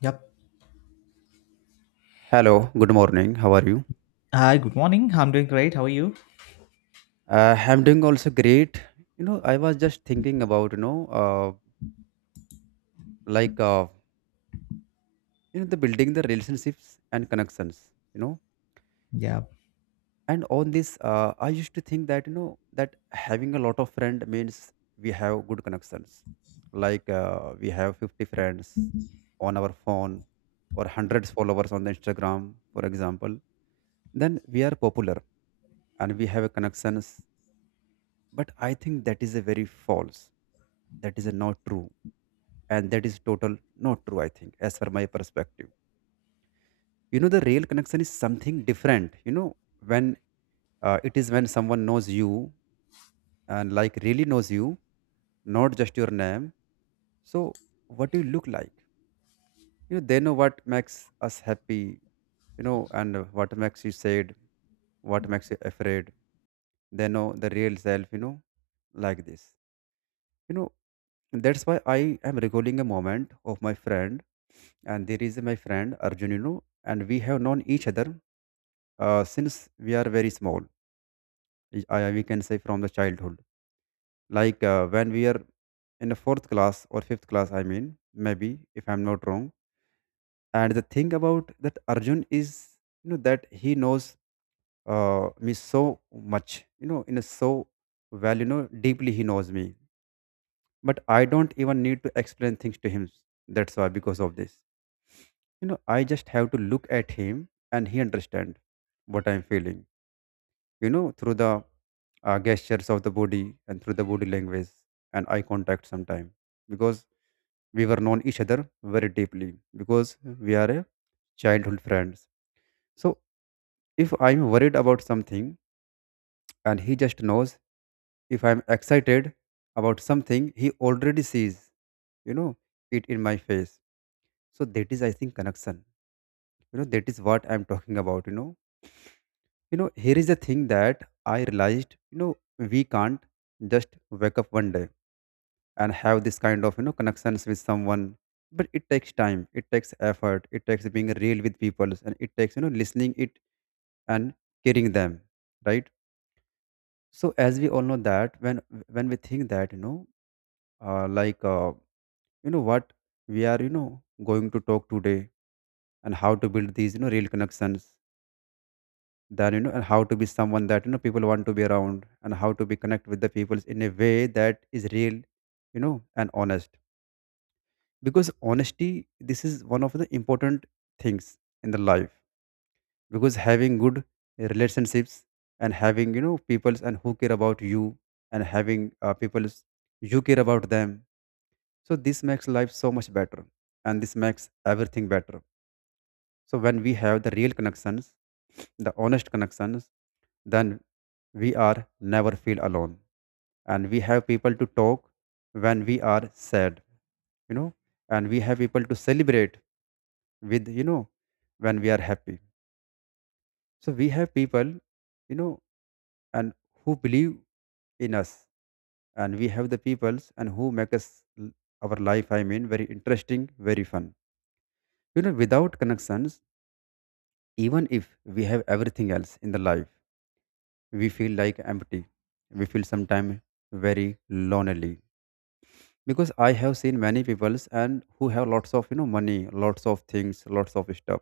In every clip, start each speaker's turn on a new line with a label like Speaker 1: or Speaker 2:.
Speaker 1: Yep.
Speaker 2: Hello, good morning. How are you?
Speaker 1: Hi, good morning. I'm doing great. How are you?
Speaker 2: I'm doing also great. I was just thinking about, like, the building the relationships and connections.
Speaker 1: Yeah.
Speaker 2: And on this, I used to think that, you know, that having a lot of friends means we have good connections. Like, we have 50 friends on our phone or hundreds followers on the Instagram, for example. Then we are popular and we have connections. But I think that is a very false. That is a not true. And that is total not true, I think, as for my perspective. You know, the real connection is something different. You know, when it is when someone knows you and like really knows you, not just your name. So, what you look like. You know, they know what makes us happy, you know, and what makes you sad, what makes you afraid. They know the real self, you know, like this. You know, that's why I am recalling a moment of my friend. And there is my friend Arjun, you know, and we have known each other since we are very small. We can say from the childhood, like when we are in the fourth class or fifth class, I mean, maybe, if I'm not wrong. And the thing about that Arjun is, you know, that he knows me so much, you know, in a so well, you know, deeply he knows me. But I don't even need to explain things to him. That's why, because of this, you know, I just have to look at him and he understand what I'm feeling, you know, through the gestures of the body and through the body language and eye contact sometime. Because we were known each other very deeply, because we are a childhood friends. So if I'm worried about something, and he just knows. If I'm excited about something, he already sees, you know, it in my face. So that is, I think, connection. You know, that is what I'm talking about, you know. You know, here is the thing that I realized, you know, we can't just wake up one day and have this kind of, you know, connections with someone. But it takes time, it takes effort, it takes being real with people, and it takes, you know, listening it and caring them, right? So as we all know that when we think that, like you know what we are, you know, going to talk today and how to build these, you know, real connections than you know, and how to be someone that you know people want to be around, and how to be connect with the people in a way that is real, you know, and honest. Because honesty, this is one of the important things in the life. Because having good relationships, and having you know peoples and who care about you, and having peoples you care about them, so this makes life so much better and this makes everything better. So when we have the real connections, the honest connections, then we are never feel alone. And we have people to talk when we are sad, you know, and we have people to celebrate with, you know, when we are happy. So we have people, you know, and who believe in us, and we have the peoples and who make us l- our life, I mean, very interesting, very fun. You know, without connections, even if we have everything else in the life, we feel like empty. We feel sometimes very lonely. Because I have seen many people and who have lots of you know money, lots of things, lots of stuff,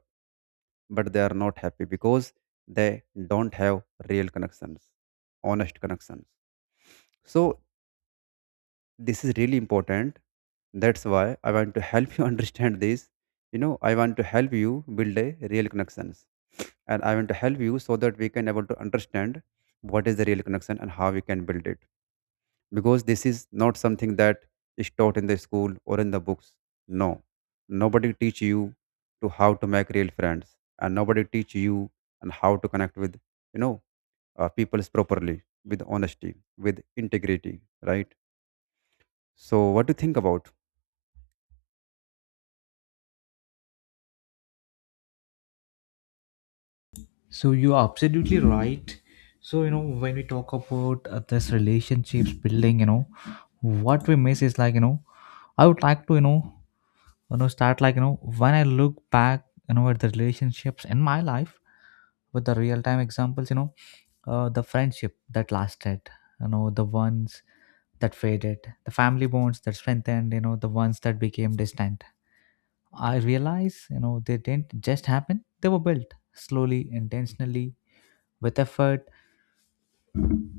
Speaker 2: but they are not happy because they don't have real connections, honest connections. So this is really important. That's why I want to help you understand this. You know, I want to help you build a real connections, and I want to help you so that we can able to understand what is the real connection and how we can build it. Because this is not something that is taught in the school or in the books. No, nobody teach you to how to make real friends, and nobody teach you and how to connect with, you know, peoples properly with honesty, with integrity, right? So what do you think about?
Speaker 1: So you are absolutely right. So when we talk about this relationships building, what we miss is like I would like to start like when I look back, at the relationships in my life with the real time examples, the friendship that lasted, the ones that faded, the family bonds that strengthened, the ones that became distant. I realize, they didn't just happen. They were built slowly, intentionally, with effort,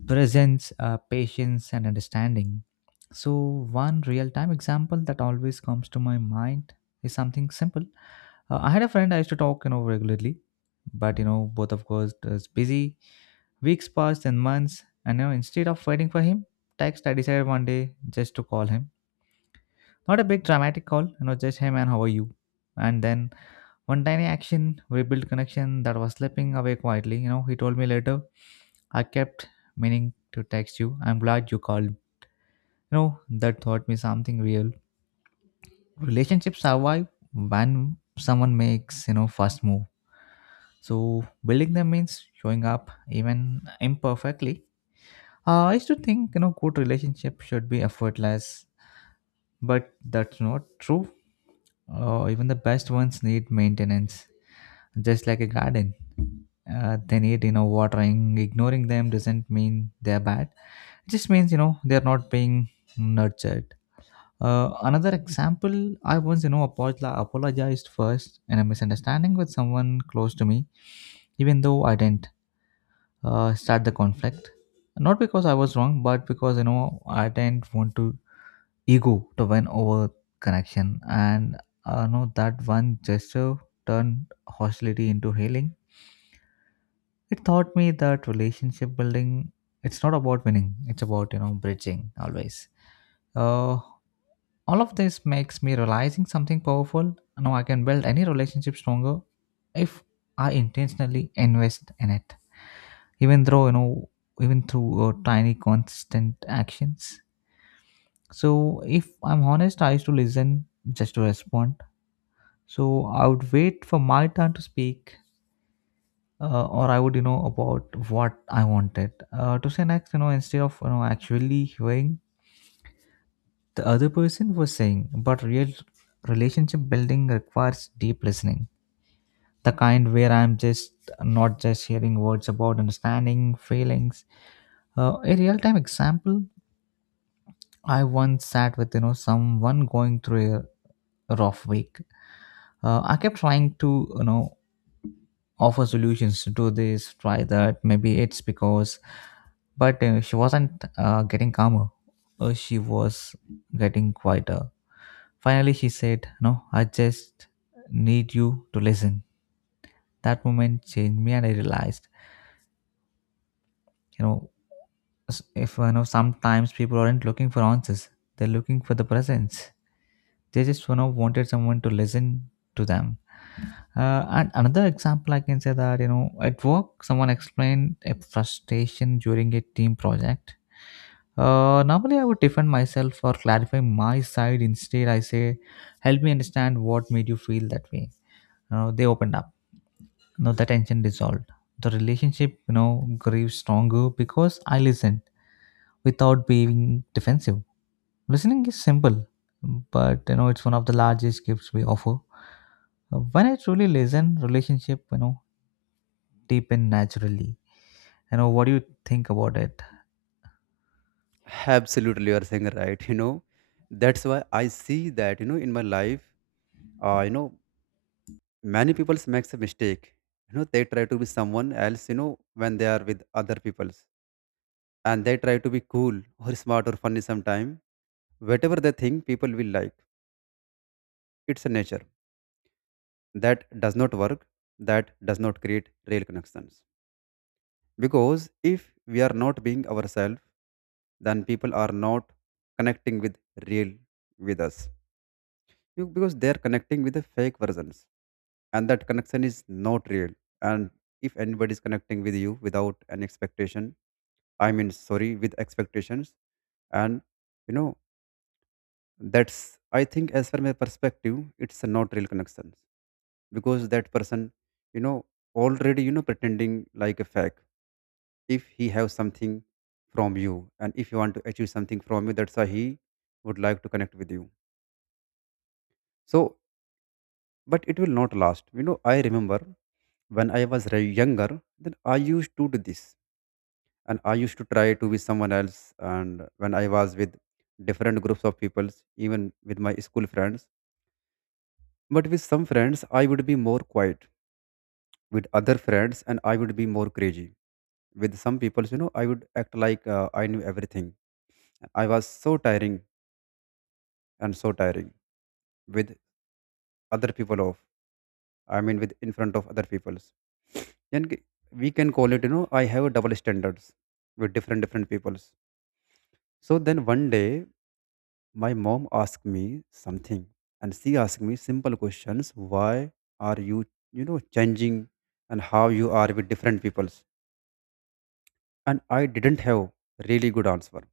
Speaker 1: presence, patience, and understanding. So, one real time example that always comes to my mind is something simple. I had a friend I used to talk, regularly, but, both of course was busy. Weeks passed and months, and, instead of waiting for him, text I decided one day just to call him. Not a big dramatic call, just, hey man, how are you? And then one tiny action rebuilt connection that was slipping away quietly. You know, he told me later, I kept meaning to text you. I'm glad you called. That taught me something real. Relationships survive when someone makes, first move. So building them means showing up even imperfectly. I used to think, good relationship should be effortless, but that's not true. Even the best ones need maintenance just like a garden. They need watering. Ignoring them doesn't mean they're bad. It just means they're not being nurtured. Another example, I once apologized first in a misunderstanding with someone close to me, even though I didn't start the conflict. Not because I was wrong, but because I didn't want to ego to win over connection, and I know that one gesture turned hostility into healing. It taught me that relationship building, it's not about winning, it's about, bridging always. Uh, all of this makes me realizing something powerful. Now I can build any relationship stronger if I intentionally invest in it, even though, even through tiny consistent actions. So if I'm honest, I used to listen just to respond. So I would wait for my turn to speak or I would, about what I wanted to say next. Instead of actually hearing the other person was saying, but real relationship building requires deep listening, the kind where I'm just not just hearing words about understanding feelings. A real time example, I once sat with someone going through a rough week. I kept trying to offer solutions to this try that maybe it's because but she wasn't getting calmer. She was getting quieter. Finally, she said, No, I just need you to listen. That moment changed me, and I realized, you know, if sometimes people aren't looking for answers, they're looking for the presence. They just wanted someone to listen to them. And another example I can say that at work someone explained a frustration during a team project. Normally I would defend myself or clarify my side. Instead, I say, "Help me understand what made you feel that way." You know, they opened up. The tension dissolved. The relationship, grew stronger because I listened without being defensive. Listening is simple, but it's one of the largest gifts we offer. When I truly listen, relationship, deep in naturally. You know, what do you think about it?
Speaker 2: Absolutely, you are saying right. You know, that's why I see that, you know, in my life, you know, many people makes a mistake. You know, they try to be someone else, you know, when they are with other peoples, and they try to be cool or smart or funny sometime. Whatever they think people will like, it's a nature. That does not work, that does not create real connections. Because if we are not being ourselves, then people are not connecting with real with us. You- Because they are connecting with the fake versions, and that connection is not real. And if anybody is connecting with you without an expectation, I mean sorry, with expectations, and you know, that's, I think, as per my perspective, it's a not real connections. Because that person, you know, already, you know, pretending like a fake. If he have something from you, and if you want to achieve something from you, that's why he would like to connect with you. So, but it will not last. You know, I remember when I was younger, then I used to do this, and I used to try to be someone else. And when I was with different groups of people, even with my school friends, but with some friends, I would be more quiet. With other friends, and I would be more crazy. With some people, you know, I would act like I knew everything. I was so tiring, and so tiring with other people off. I mean, with in front of other people's. Then we can call it, you know, I have double standards with different different peoples. So then one day, my mom asked me something, and she asked me simple questions. Why are you, you know, changing, and how you are with different peoples? And I didn't have really good answer.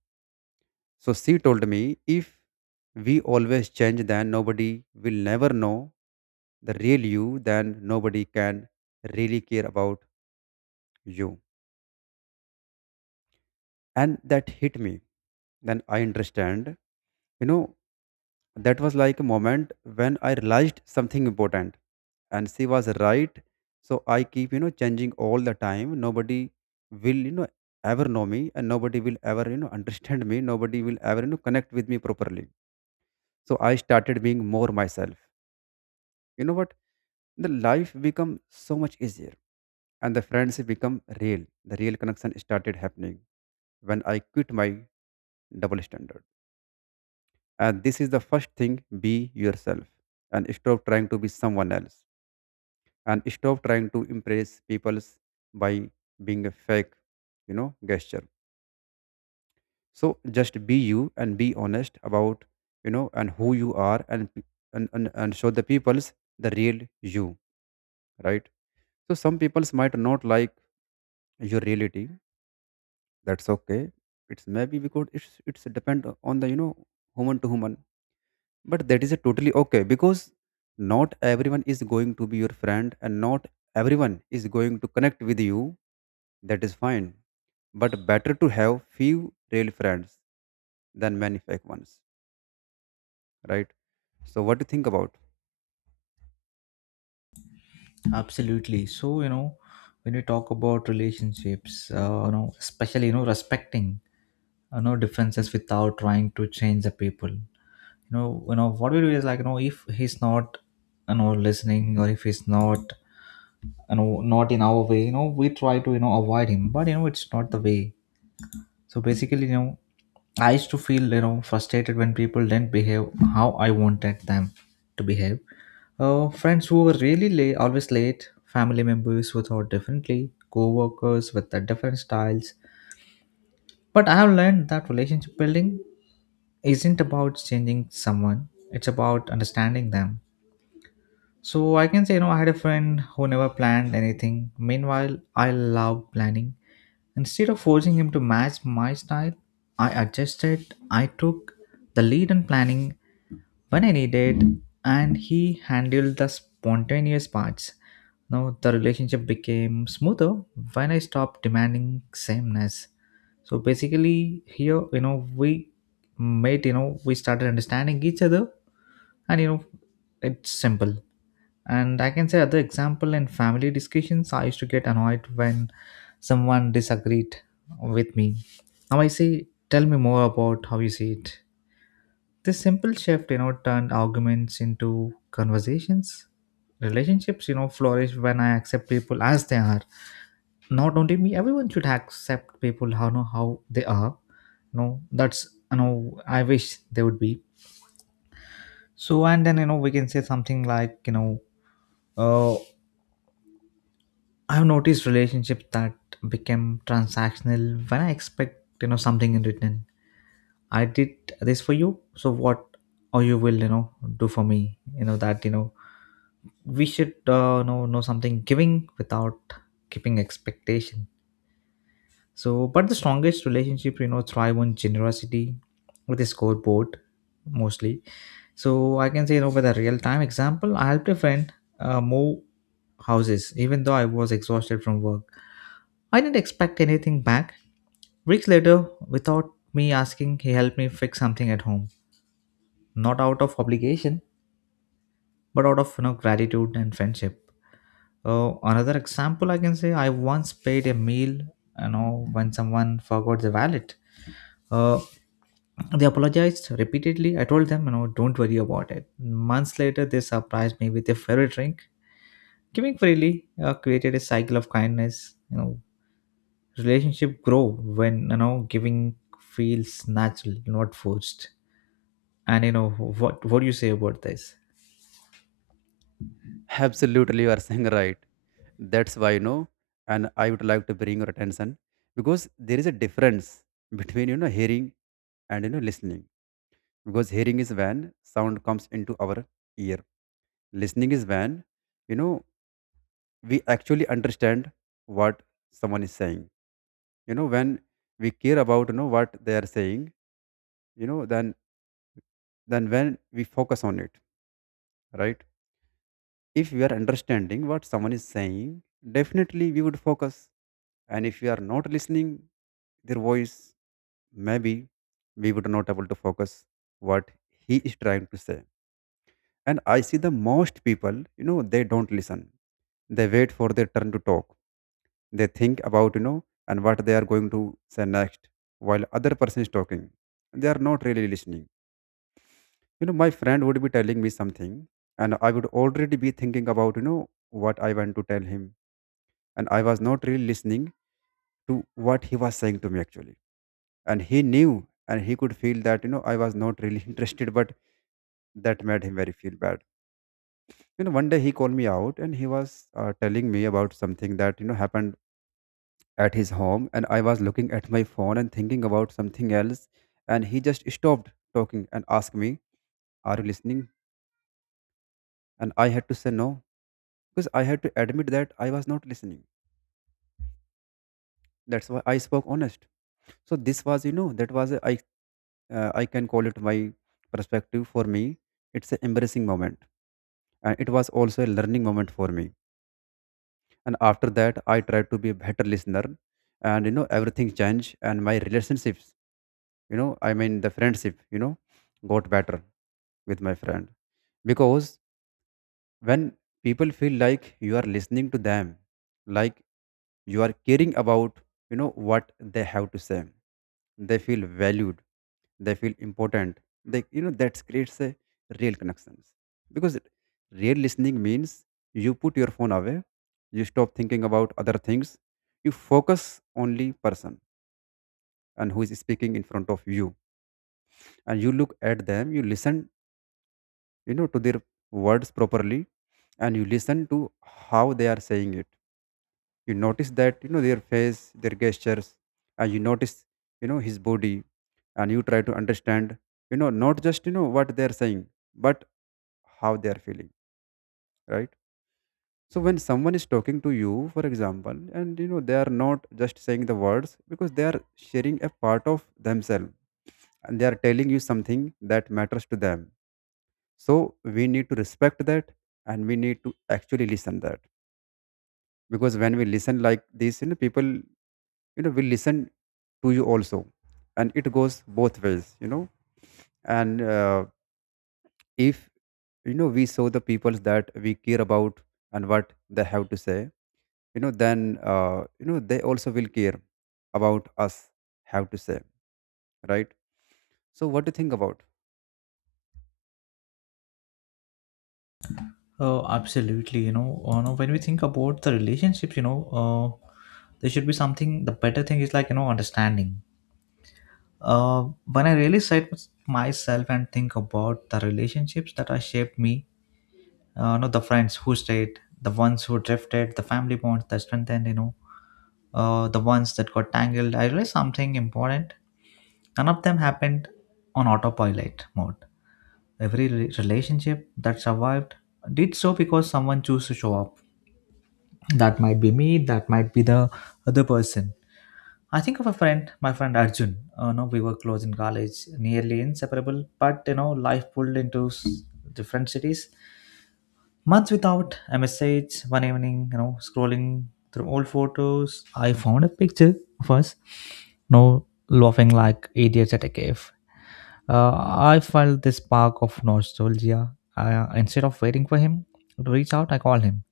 Speaker 2: So she told me if we always change, then nobody will never know the real you, then nobody can really care about you. And that hit me. Then I understand, you know, that was like a moment when I realized something important. And she was right. So I keep you know changing all the time, nobody will you know ever know me, and nobody will ever you know understand me, nobody will ever you know connect with me properly. So I started being more myself. You know what, the life become so much easier, and the friendship become real, the real connection started happening when I quit my double standard. And this is the first thing, be yourself, and stop trying to be someone else, and stop trying to impress people by being a fake, you know, gesture. So just be you and be honest about, you know, and who you are, and and, and show the people's the real you, right? So some peoples might not like your reality. That's okay. It's maybe because it's depend on the you know human to human. But that is a totally okay, because not everyone is going to be your friend, and not everyone is going to connect with you. That is fine, but better to have few real friends than many fake ones, right? So what do you think about?
Speaker 1: Absolutely. So, when we talk about relationships, especially, respecting, differences without trying to change the people. What we do is like, if he's not, listening or if he's not, not in our way, we try to, avoid him, but, it's not the way. So basically, I used to feel, frustrated when people didn't behave how I wanted them to behave. Friends who were really late, always late, family members who thought differently, co workers with the different styles. But I have learned that relationship building isn't about changing someone, it's about understanding them. So I can say, I had a friend who never planned anything. Meanwhile, I love planning. Instead of forcing him to match my style, I adjusted. I took the lead in planning when I needed, and he handled the spontaneous parts. Now the relationship became smoother when I stopped demanding sameness. So basically, here we made we started understanding each other, and it's simple. And I can say other example in family discussions, I used to get annoyed when someone disagreed with me. Now I say, tell me more about how you see it. This simple shift, turned arguments into conversations. Relationships, flourish when I accept people as they are. Not only me, everyone should accept people how know how they are. No, that's I wish they would be. So and then we can say something like uh I've noticed relationships that became transactional when I expect something in return. I did this for you, so what or you will do for me? You know that you know we should know something giving without keeping expectation. So, but the strongest relationship thrive on generosity with a scoreboard mostly. So I can say, with a real time example, I helped a friend move houses, even though I was exhausted from work. I didn't expect anything back. Weeks later, without me asking, he helped me fix something at home, not out of obligation, but out of gratitude and friendship. Another example I can say, I once paid a meal, when someone forgot the wallet. Uh, they apologized repeatedly. I told them, don't worry about it. Months later, they surprised me with their favorite drink. Giving freely created a cycle of kindness. Relationship grow when giving feels natural, not forced. And what do you say about this?
Speaker 2: Absolutely, you are saying right. That's why, you know, and I would like to bring your attention, because there is a difference between, you know, hearing and, you know, listening. Because hearing is when sound comes into our ear. Listening is when, you know, we actually understand what someone is saying. You know, when we care about you know what they are saying, you know, then when we focus on it, right? If we are understanding what someone is saying, definitely we would focus. And if we are not listening their voice, maybe we would not able to focus what he is trying to say. And I see the most people, you know, they don't listen. They wait for their turn to talk. They think about you know and what they are going to say next. While other person is talking, they are not really listening. You know, my friend would be telling me something, and I would already be thinking about you know what I want to tell him, and I was not really listening to what he was saying to me actually. And he knew, and he could feel that you know I was not really interested, but that Made him very feel bad. One day he called me out and he was telling me about something that happened at his home, and I was looking at my phone and thinking about something else. And he just stopped talking and asked me, "Are you listening?" And I had to say no, because I had to admit that I was not listening. That's why I spoke honest. So this was that was a, I I can call it my perspective. For me it's an embarrassing moment, and it was also a learning moment for me. And after that I tried to be a better listener, and everything changed, and my relationships, I mean the friendship, got better with my friend. Because when people feel like you are listening to them, like you are caring about what they have to say, they feel valued, they feel important, they that creates a real connections. Because real listening means you put your phone away, you stop thinking about other things, you focus only person and who is speaking in front of you, and you look at them, you listen, to their words properly. And you listen to how they are saying it. You notice that their face, their gestures, and you notice his body, and you try to understand, not just what they are saying, but how they are feeling, right? So when someone is talking to you, for example, and they are not just saying the words, because they are sharing a part of themselves and they are telling you something that matters to them. So we need to respect that, and we need to actually listen that. Because when we listen like this, people, will listen to you also. And it goes both ways, and if we show the peoples that we care about and what they have to say, then they also will care about us have to say, right? So what do you think about?
Speaker 1: Oh, absolutely. No, when we think about the relationships, there should be something. The better thing is like understanding. When I really sit with myself and think about the relationships that have shaped me, not the friends who stayed, the ones who drifted, the family bonds that strengthened, the ones that got tangled, I realized something important. None of them happened on autopilot mode. Every relationship that survived did so because someone chose to show up. That might be me, that might be the other person. I think of a friend, my friend Arjun. No, we were close in college, nearly inseparable, but life pulled into different cities. Months without a message, one evening, scrolling through old photos, I found a picture of us, no, laughing like idiots at a cave. Uh, I felt this spark of nostalgia. Instead of waiting for him to reach out, I called him.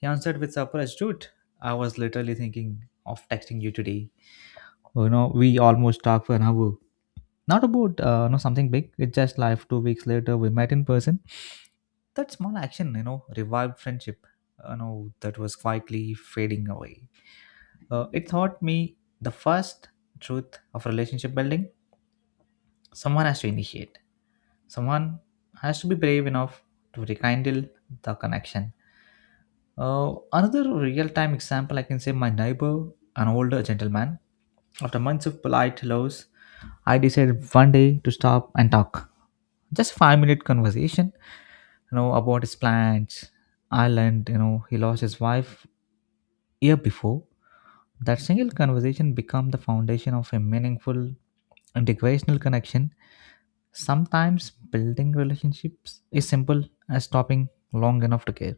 Speaker 1: He answered with surprise, dude. I was literally thinking of texting you today. Well, we almost talked for an hour, not about something big, it's just life. 2 weeks later we met in person. That small action revived friendship that was quietly fading away. It taught me the first truth of relationship building. Someone has to initiate. Someone has to be brave enough to rekindle the connection. Another real time example I can say, my neighbor, an older gentleman. After months of polite hellos, I decided one day to stop and talk, just 5-minute conversation about his plans. Ireland, he lost his wife year before. That single conversation become the foundation of a meaningful integrational connection. Sometimes building relationships is simple as stopping long enough to care.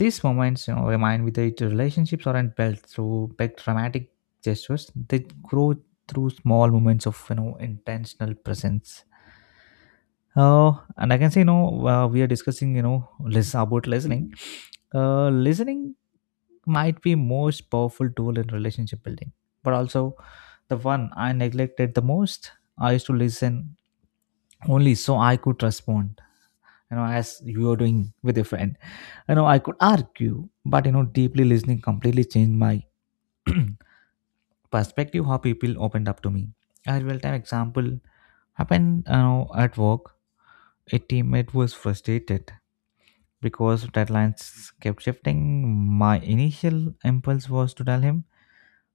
Speaker 1: These moments remind me that relationships aren't built through big dramatic gestures. They grow through small moments of intentional presence. And I can say, we are discussing, about listening. Listening might be most powerful tool in relationship building, but also the one I neglected the most. I used to listen only so I could respond. You know, as you are doing with your friend. I could argue, but deeply listening completely changed my perspective. How people opened up to me. A real time example happened, at work. A teammate was frustrated because deadlines kept shifting. My initial impulse was to tell him,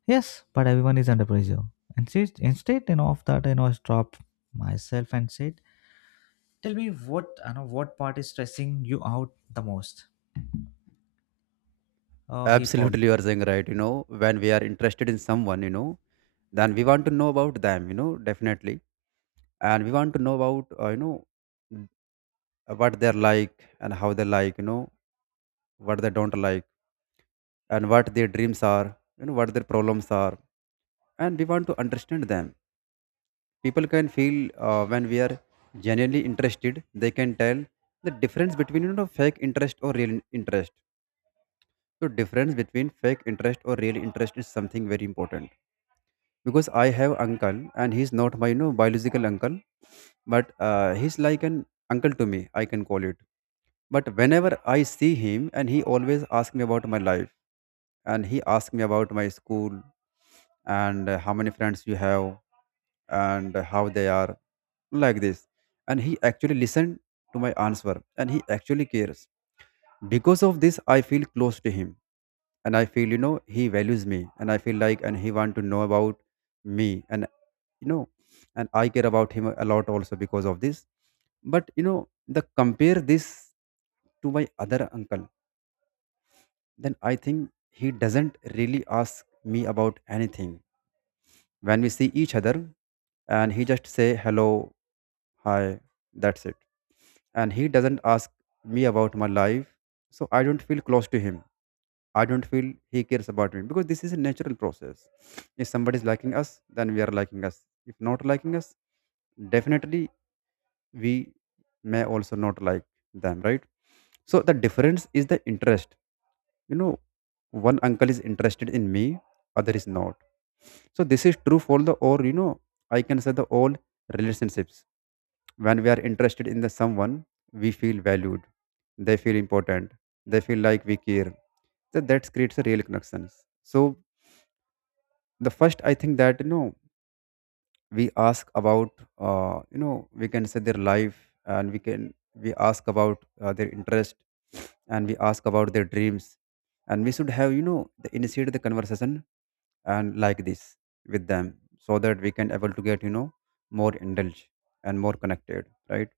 Speaker 1: Yes, but everyone is under pressure. And she, instead, of that, I stopped myself and said, Tell me what, what part is stressing you out the most? He paused.
Speaker 2: Absolutely, you are saying right. When we are interested in someone, then we want to know about them, definitely. And we want to know about, n- what they're like and how they like, what they don't like, and what their dreams are, what their problems are, and we want to understand them. People can feel when we are genuinely interested. They can tell the difference between fake interest or real interest. So difference between fake interest or real interest is something very important. Because I have uncle, and he's not my biological uncle, but he's like an uncle to me, I can call it. But whenever I see him, and he always asks me about my life, and he asks me about my school, and how many friends you have, and how they are, like this. And he actually listened to my answer, and he actually cares. Because of this, I feel close to him, and I feel he values me, and I feel like and he want to know about me, and you know and I care about him a lot also because of this. But the compare this to my other uncle, then I think he doesn't really ask me about anything when we see each other. And he just say hello, hi, that's it. And he doesn't ask me about my life, so I don't feel close to him. I don't feel he cares about me, because this is a natural process. If somebody is liking us, then we are liking us. If not liking us, definitely we may also not like them, right? So the difference is the interest, you know one uncle is interested in me, other is not. So this is true for the, or I can say the all relationships. When we are interested in the someone, we feel valued, they feel important, they feel like we care. So that creates a real connections. So the first, I think, that we ask about, we can say their life, and we ask about, their interest, and we ask about their dreams. And we should have, initiate the conversation and like this with them, so that we can able to get more indulged and more connected, right?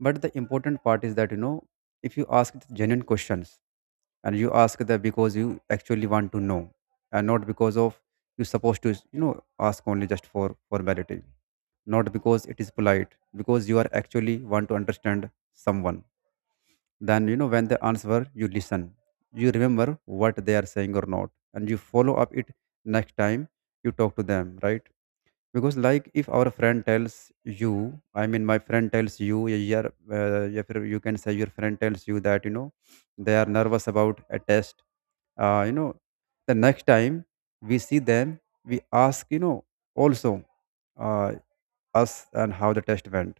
Speaker 2: But the important part is that, if you ask the genuine questions and you ask that because you actually want to know, and not because of you're supposed to, ask only just for formality, not because it is polite, because you are actually want to understand someone. Then when they answer, you listen, you remember what they are saying or not, and you follow up it next time you talk to them, right? Because like if our friend tells you, I mean my friend tells you, yeah, yeah, if you can say your friend tells you that they are nervous about a test, uh, you know the next time we see them, we ask, also uh, us, and how the test went.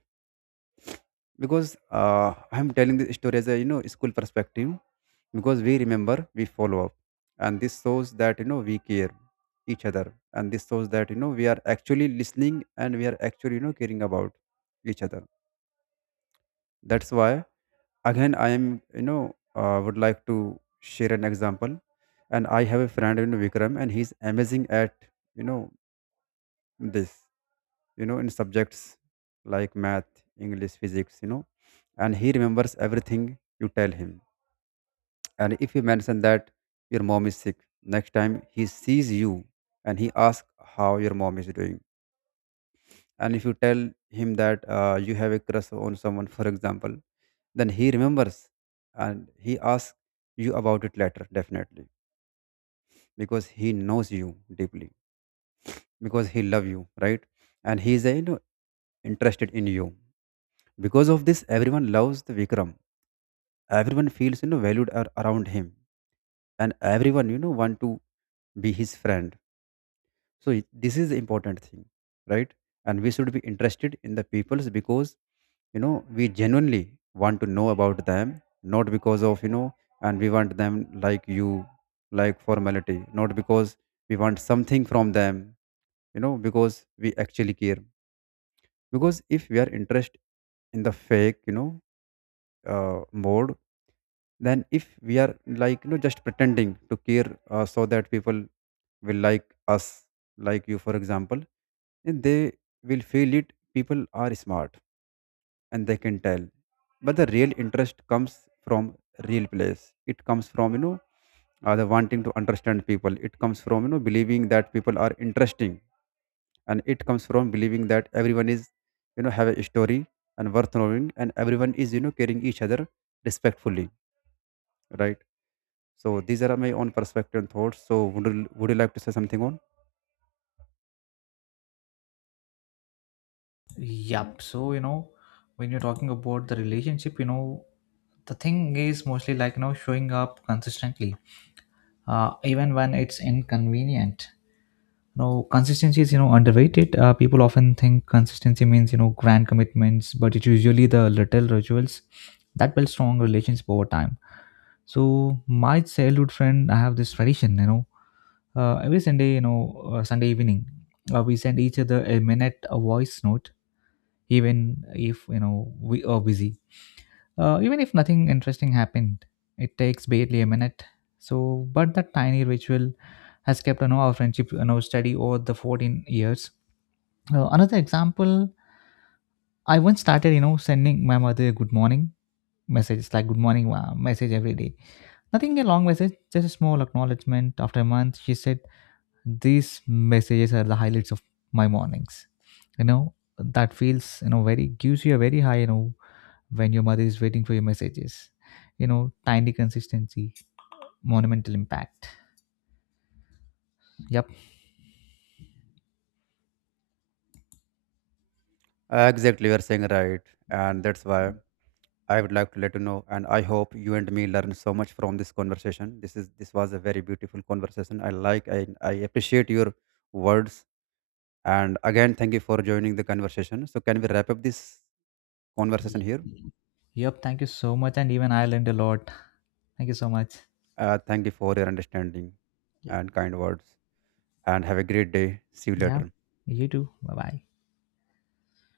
Speaker 2: Because I'm telling this story as a, school perspective, because we remember, we follow up, and this shows that we care each other. And this shows that we are actually listening, and we are actually caring about each other. That's why again I am, would like to share an example. And I have a friend, Vikram, and he's amazing at you know this, in subjects like math, english physics, and he remembers everything you tell him. And if you mention that your mom is sick, next time he sees you, and he asks how your mom is doing. And if you tell him that you have a crush on someone, for example, then he remembers, and he asks you about it later, definitely. Because he knows you deeply, because he love you, right? And he is a, interested in you. Because of this, everyone loves the Vikram. Everyone feels, valued around him, and everyone, want to be his friend. So this is the important thing, right? And we should be interested in the peoples, because you know we genuinely want to know about them, not because of, and we want them, like you, like formality, not because we want something from them, because we actually care. Because if we are interested in the fake, mode, than if we are like, just pretending to care, so that people will like us, like you, for example. And they will feel it, people are smart and they can tell. But the real interest comes from real place. It comes from, the wanting to understand people. It comes from, believing that people are interesting, and it comes from believing that everyone is, have a story and worth knowing, and everyone is, caring each other respectfully, right? So these are my own perspective and thoughts. So would you like to say something on?
Speaker 1: Yup. So, when you're talking about the relationship, the thing is mostly like showing up consistently, even when it's inconvenient. No, consistency is, underrated. People often think consistency means, grand commitments, but it's usually the little rituals that build strong relationships over time. So my childhood friend, I have this tradition, every Sunday, Sunday evening, we send each other a minute a voice note, even if, we are busy. Even if nothing interesting happened, it takes barely a minute. So, but that tiny ritual has kept, our friendship, steady over the 14 years. Another example, I once started, sending my mother a good morning message. It's like good morning ma," message every day. Nothing a long message, just a small acknowledgement. After a month, she said, "These messages are the highlights of my mornings." You know, that feels, very gives you a very high, when your mother is waiting for your messages. You know, tiny consistency, monumental impact. Yep.
Speaker 2: Exactly, you're saying right. And that's why I would like to let you know, and I hope you and me learn so much from this conversation. This is, this was a very beautiful conversation. I appreciate your words, and again thank you for joining the conversation. So can we wrap up this conversation
Speaker 1: Y-
Speaker 2: here?
Speaker 1: yep. Thank you so much, and even I learned a lot. Thank you so much.
Speaker 2: Thank you for your understanding
Speaker 1: Yeah.
Speaker 2: and kind words. And have a great day. See you
Speaker 1: Yeah,
Speaker 2: later.
Speaker 1: you too. Bye bye.